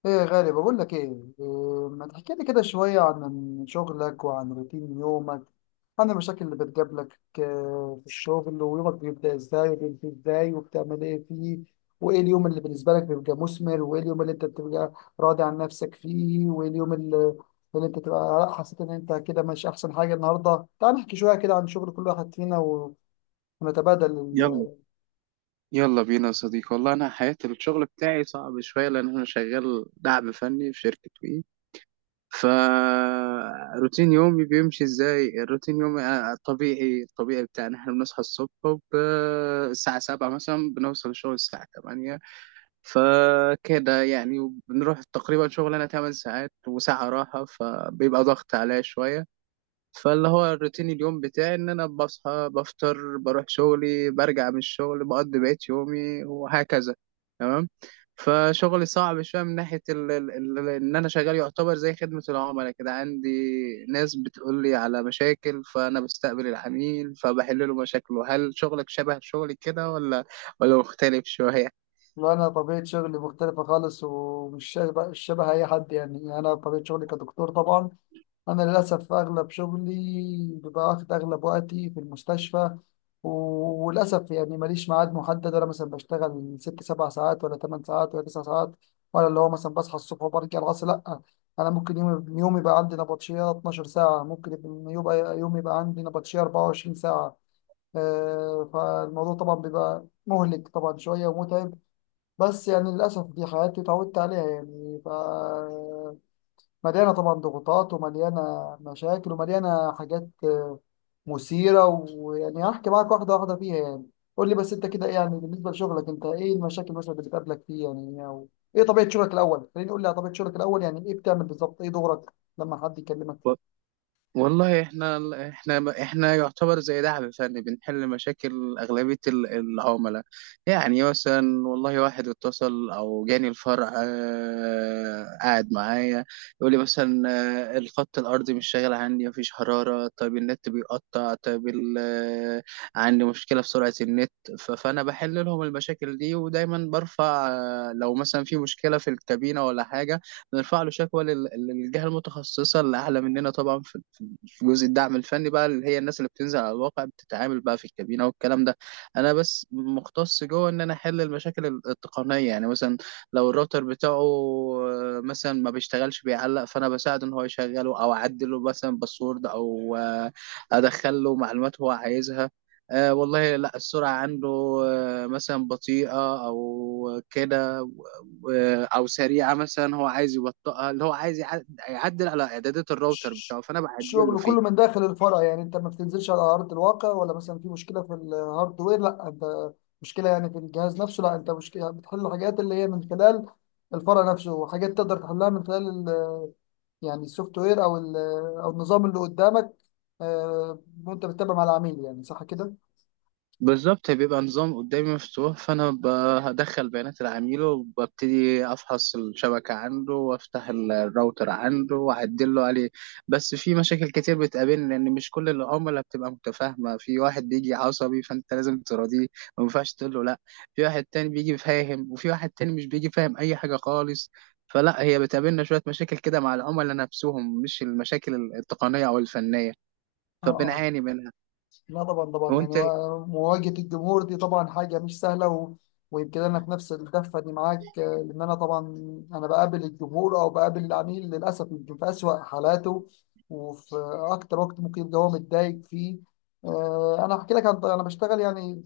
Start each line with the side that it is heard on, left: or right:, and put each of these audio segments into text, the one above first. left: ايه يا غالي، بقول لك ايه. إيه، ما تحكي لي كده شوية عن شغلك وعن روتين يومك، عن المشاكل اللي بتقابلك في الشغل، ويومك بيبدأ ازاي وبينتهي ازاي وبتعمل ايه فيه، وايه اليوم اللي بالنسبة لك بيبقى مثمر، وايه اليوم اللي انت بتبقى راضي عن نفسك فيه، وايه اليوم اللي انت تبقى لأ، حسيت ان انت كده مش احسن حاجة. النهاردة تعال نحكي شوية كده عن شغل كل واحد فينا و- ونتبادل.
right: يلا يلا بينا يا صديقي، والله انا حياة الشغل بتاعي صعب شوية لان انا شغال دعم فني في شركة وي. ف، روتين يومي بيمشي ازاي؟ الروتين يومي الطبيعي الطبيعي بتاعنا، احنا بنصحى الصبح الساعة 7 مثلا، بنوصل الشغل الساعة 8، فكده يعني. بنروح تقريبا شغل انا 8 ساعات وساعة راحة، فبيبقى ضغط عليا شوية. فاللي هو الروتين اليوم بتاعي ان انا بصحى بفطر بروح شغلي برجع من الشغل بقضي بقية يومي وهكذا. تمام. فشغلي صعب شوية من ناحية ان انا شغال يعتبر زي خدمة العملاء كده. عندي ناس بتقول لي على مشاكل، فانا بستقبل العميل فبحل له مشاكله. هل شغلك شبه شغلي كده ولا مختلف شوية؟
left: لا، أنا طبيعة شغلي مختلفة خالص، ومش شبه, مش شبه أي حد. يعني أنا طبيعة شغلي كدكتور، طبعا أنا للأسف أغلب شغلي بيبقى واخد أغلب وقتي في المستشفى، و- وللأسف يعني ماليش ميعاد محدد، ولا مثلا بشتغل 6 7 ساعات، ولا 8 ساعات، ولا 9 ساعات، ولا اللي هو مثلا بصحى الصبح وبرجع العصر، لأ. أنا ممكن يوم يوم يبقى عندي نبطشية 12 ساعة، ممكن يوم يبقى عندي نبطشية 24 ساعة. فالموضوع طبعا بيبقى مهلك طبعا شوية ومتعب، بس يعني للأسف دي حياتي، اتعودت عليها يعني. ف مليانة طبعا ضغوطات، ومليانة مشاكل، ومليانة حاجات مثيرة. ويعني هحكي معاك واحدة واحدة فيها يعني. قول لي بس أنت كده إيه يعني، بالنسبة لشغلك أنت إيه المشاكل مثلا اللي بتقابلك فيه، يعني، أو إيه طبيعة شغلك الأول؟ خليني قول لي على طبيعة شغلك الأول، يعني إيه بتعمل بالظبط، إيه دورك لما حد يكلمك.
right: والله، احنا يعتبر زي دعم فني، بنحل مشاكل اغلبيه العملاء. يعني مثلا، والله واحد اتصل او جاني الفرع، قاعد معايا يقول لي مثلا الخط الارضي مش شغال عندي، مفيش حراره، طيب النت بيقطع، طيب عندي مشكله في سرعه النت. فانا بحل لهم المشاكل دي، ودايما برفع، لو مثلا في مشكله في الكابينه ولا حاجه نرفع له شكوى للجهة المتخصصة اللي أعلى مننا طبعا، في جزء الدعم الفني بقى، اللي هي الناس اللي بتنزل على الواقع بتتعامل بقى في الكابينة والكلام ده. انا بس مختص جوه ان انا احل المشاكل التقنية، يعني مثلا لو الراوتر بتاعه مثلا ما بيشتغلش بيعلق، فانا بساعده ان هو يشغله، او اعدله مثلا باسورد، او ادخل له معلومات هو عايزها. والله لا، السرعة عنده مثلا بطيئة او كده، او سريعه مثلا هو عايز يبطئها، اللي هو عايز يعدل على اعدادات الراوتر
left: ش-
right: بتاعه فانا بعدل له
left: شغل
right: فيه.
left: كله من داخل الفرع؟ يعني انت ما بتنزلش على ارض الواقع، ولا مثلا في مشكله في الهاردوير، لا انت مشكله يعني في الجهاز نفسه، لا انت مشكله بتحل حاجات اللي هي من خلال الفرع نفسه، وحاجات تقدر تحلها من خلال يعني السوفت وير، او او النظام اللي قدامك. آه، وانت بتتابع مع العميل، يعني صح كده؟
right: بالظبط، بيبقى نظام قدامي مفتوح، فأنا هدخل بيانات العميل وببتدي أفحص الشبكة عنده، وأفتح الراوتر عنده وأعدل له عليه. بس في مشاكل كتير بتقابلني لأن مش كل العملاء بتبقى متفاهمة. في واحد بيجي عصبي فأنت لازم تراضيه، ما ينفعش تقول له لأ. في واحد تاني بيجي فاهم وفي واحد تاني مش بيجي فاهم أي حاجة خالص. فلا، هي بتقابلنا شوية مشاكل كده مع العملاء نفسهم، مش المشاكل التقنية أو الفنية،
left: اه،
right: فبنعاني منها.
left: لا طبعا طبعا يعني،
right: وأنت
left: و مواجهة الجمهور دي طبعا حاجة مش سهلة. و... ويمكن أنا في نفس الدفة دي معاك لأن أنا طبعا أنا بقابل الجمهور أو بقابل العميل للأسف يمكن في أسوأ حالاته، وفي أكتر وقت ممكن يبقى هو متضايق فيه. أنا هحكي لك عن أنا بشتغل يعني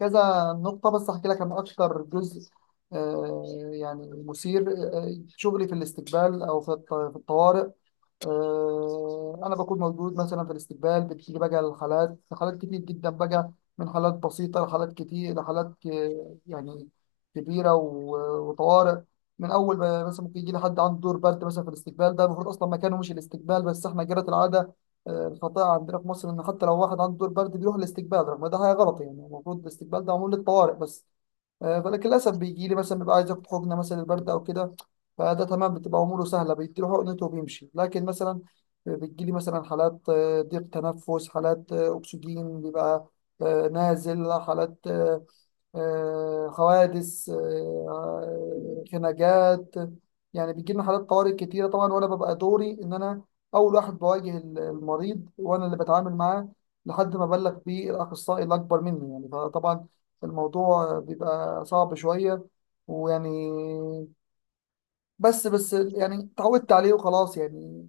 left: كذا نقطة، بس هحكي لك عن أكتر جزء آه، يعني مثير. شغلي في الاستقبال، أو في في الطوارئ. انا بكون موجود مثلا في الاستقبال، بتيجي بقى الحالات، حالات كتير جدا بقى، من حالات بسيطه لحالات كتير يعني كبيره وطوارئ. من اول ما- مثلا ممكن يجي لي حد عنده دور برد، مثلا في الاستقبال، ده المفروض اصلا مكانه مش الاستقبال، بس احنا جرت العاده الخطيئه عندنا في مصر ان حتى لو واحد عنده دور برد بيروح الاستقبال، رغم ده حاجه غلط. يعني المفروض الاستقبال ده معمول للطوارئ بس. فلكن للاسف بيجي لي مثلا بيبقى عايز ياخد حقنه مثلا البرد او كده، فده تمام، بتبقى اموره سهله، بيديله حقنته وبيمشي. لكن مثلا بتجي لي مثلا حالات ضيق تنفس، حالات اكسجين بيبقى نازل، حالات حوادث، خناقات. يعني بيجي لنا حالات طوارئ كتيرة طبعا، وأنا ببقى دوري إن أنا أول واحد بواجه المريض، وأنا اللي بتعامل معاه لحد ما بلغ بيه الأخصائي الأكبر مني يعني. فطبعا الموضوع بيبقى صعب شوية، ويعني بس يعني اتعودت عليه وخلاص يعني،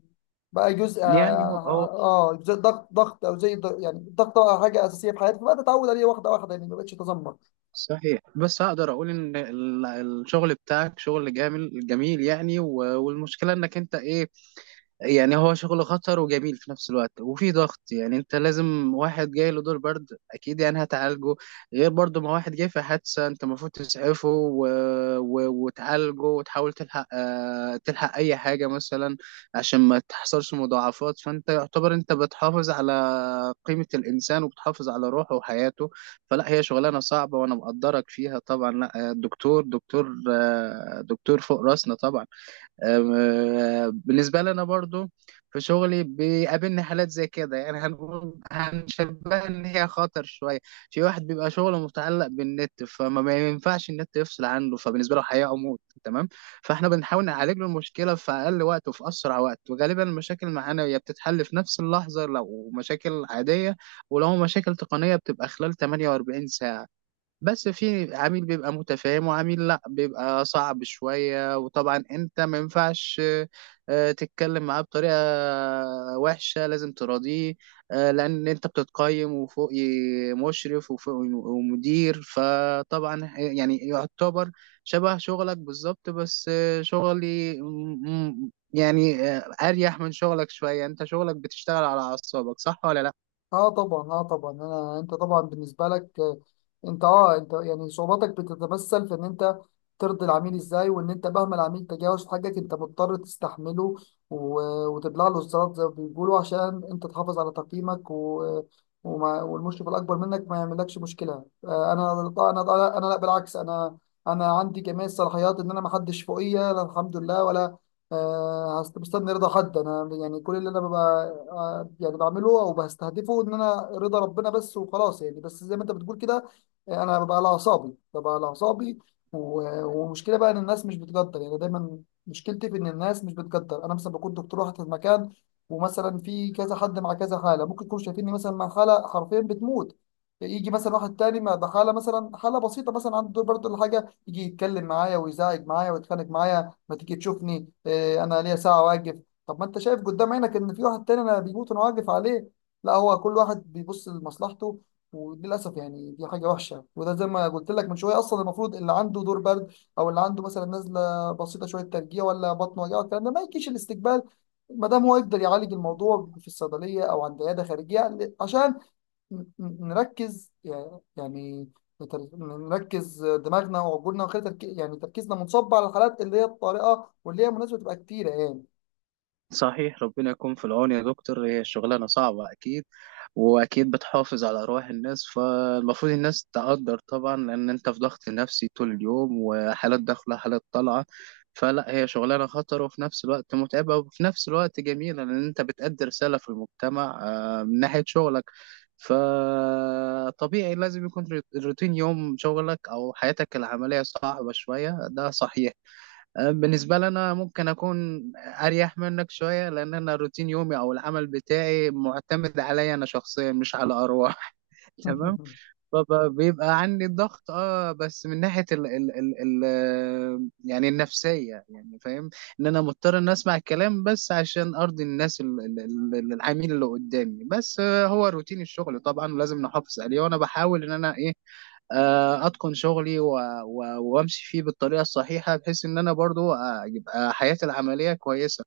left: بقى جزء اه.
right: يعني، هو
left: زي ضغط ضغط، او زي يعني الضغط، طبعاً حاجه اساسيه في حياتي، فبقى اتعود عليه واحده واحده يعني، ما بقتش اتذمر.
right: صحيح، بس هقدر اقول ان الشغل بتاعك شغل جميل جميل يعني، والمشكله انك انت ايه، يعني هو شغل خطر وجميل في نفس الوقت وفي ضغط، يعني انت لازم. واحد جاي له دور برد اكيد يعني هتعالجه، غير برضه ما واحد جاي في حادثة انت المفروض تسعفه، وتعالجه وتحاول تلحق، تلحق اي حاجة مثلا عشان ما تحصلش مضاعفات. فانت يعتبر انت بتحافظ على قيمة الانسان وبتحافظ على روحه وحياته. فلا، هي شغلانة صعبة وانا مقدرك فيها طبعا. لا الدكتور دكتور دكتور فوق راسنا طبعا بالنسبة لنا برضو. في شغلي بيقابلني حالات زي كده، يعني هنقول هنشبهها إن هي خطر شوية. في واحد بيبقى شغله متعلق بالنت، فما ما ينفعش النت يفصل عنه، فبالنسبة له حياة أو موت، تمام. فإحنا بنحاول نعالج له المشكلة في أقل وقت وفي أسرع وقت، وغالبا المشاكل معانا هي بتتحل في نفس اللحظة لو مشاكل عادية، ولو مشاكل تقنية بتبقى خلال 48 ساعة. بس في عميل بيبقى متفاهم وعميل لا بيبقى صعب شوية، وطبعا انت ما ينفعش تتكلم معاه بطريقة وحشة، لازم تراضيه. لأن انت بتتقيم، وفوق مشرف وفوق ومدير، فطبعا يعني يعتبر شبه شغلك بالظبط. بس شغلي يعني أريح من شغلك شوية، انت شغلك بتشتغل على أعصابك، صح ولا لا؟
left: اه طبعا، اه طبعا. انا انت طبعا بالنسبه لك انت اه انت يعني صعوباتك بتتمثل في ان انت ترضي العميل ازاي، وان انت مهما العميل تجاوز حاجك انت مضطر تستحمله، و... وتبلع له الزلط زي ما بيقولوا، عشان انت تحافظ على تقييمك، و... والمشرف الاكبر منك ما يعملكش مشكله. آه، انا انا لا بالعكس، انا انا عندي جميع الصلاحيات، ان انا ما حدش فوقيا، لا الحمد لله، ولا مستني رضا حد، انا يعني كل اللي انا ببقى يعني بعمله او بستهدفه ان انا رضا ربنا بس وخلاص يعني. بس زي ما انت بتقول كده انا ببقى على اعصابي، ببقى على اعصابي، و- ومشكله بقى ان الناس مش بتقدر، يعني دايما مشكلتي في ان الناس مش بتقدر. انا مثلا بكون دكتور واحد في المكان، ومثلا في كذا حد مع كذا حاله، ممكن يكونوا شايفيني مثلا مع حاله حرفيا بتموت، يجي مثلا واحد تاني مع ده حاله مثلا، حاله بسيطه، مثلا عنده دور برضه ولا حاجه، يجي يتكلم معايا، ويزعج معايا، ويتخانق معايا، ما تيجي تشوفني انا ليا ساعه واقف. طب ما انت شايف قدام عينك ان في واحد تاني انا بيموت وانا واقف عليه. لا، هو كل واحد بيبص لمصلحته، وللاسف يعني دي حاجه وحشه. وده زي ما قلت لك من شويه، اصلا المفروض اللي عنده دور برد، او اللي عنده مثلا نزله بسيطه شويه، ترجيع، ولا بطن وجع، الكلام ده ما يجيش الاستقبال، ما دام هو يقدر يعالج الموضوع في الصيدليه او عند عياده خارجيه، عشان ن- نركز يع- يعني نركز دماغنا وعقولنا، وخلي يعني تركيزنا منصب على الحالات اللي هي الطارئة، واللي هي مناسبة تبقى كتيرة يعني.
right: صحيح، ربنا يكون في العون يا دكتور، هي الشغلانة صعبة أكيد وأكيد بتحافظ على أرواح الناس، فالمفروض الناس تقدر طبعا لأن أنت في ضغط نفسي طول اليوم، وحالات داخلة حالات طالعة. فلا، هي شغلانة خطر وفي نفس الوقت متعبة وفي نفس الوقت جميلة لأن أنت بتأدي رسالة في المجتمع من ناحية شغلك. فطبيعي لازم يكون روتين يوم شغلك أو حياتك العملية صعبة شوية، ده صحيح. بالنسبة لي أنا ممكن أكون أريح منك شوية لأن أنا روتين يومي أو العمل بتاعي معتمد عليا أنا شخصيا مش على أرواح تمام. فبيبقى عندي ضغط بس من ناحية ال يعني النفسية، يعني فاهم إن أنا مضطر إن أسمع الكلام بس عشان أرضي الناس العميل اللي قدامي بس. هو روتين الشغل طبعا ولازم نحافظ عليه. وأنا بحاول إن أنا إيه، اتقن شغلي وامشي فيه بالطريقه الصحيحه بحيث ان انا برضو يبقى حياتي العمليه كويسه.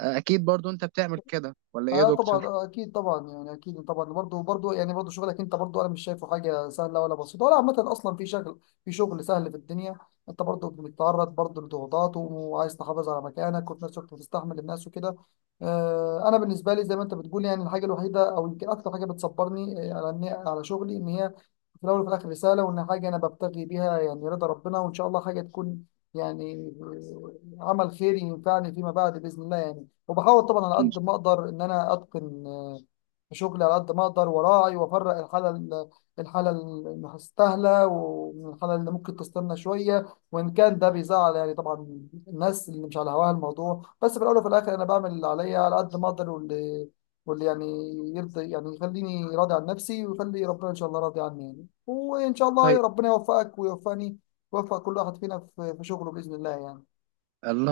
right: اكيد برضو انت بتعمل كده ولا ايه يا
left: اه طبعا،
right: دكتور؟
left: اكيد طبعا، يعني اكيد طبعا برضه، يعني برضه شغلك انت برضه، انا مش شايفه حاجه سهله ولا بسيطه ولا عامه، اصلا في شغل، في شغل سهل في الدنيا. انت برضه بتتعرض برضه لضغوطات، وعايز تحافظ على مكانك، وفي نفس الوقت بتستحمل الناس وكده. آه، انا بالنسبه لي زي ما انت بتقول يعني، الحاجه الوحيده او يمكن اكتر حاجه بتصبرني على على شغلي، ان هي في الاول وفي الاخر رساله، وان حاجه انا ببتغي بيها يعني رضا ربنا، وان شاء الله حاجه تكون يعني عمل خيري ينفعني فيما بعد باذن الله يعني. وبحاول طبعا على
right: اكيد.
left: قد ما اقدر ان انا اتقن شغلي على قد ما اقدر، وراعي وافرق الحاله الحاله المستاهله، ومن الحاله اللي ممكن تستنى شويه، وان كان ده بيزعل يعني طبعا الناس اللي مش على هواها الموضوع. بس في الاول وفي الاخر انا بعمل اللي عليا على قد ما اقدر، واللي يعني يرضي، يعني يخليني راضي عن نفسي، ويخلي ربنا ان شاء الله راضي عني يعني. وان شاء
right: طيب.
left: الله ربنا يوفقك ويوفقني، ويوفق كل واحد فينا في شغله باذن الله يعني.
right: الله.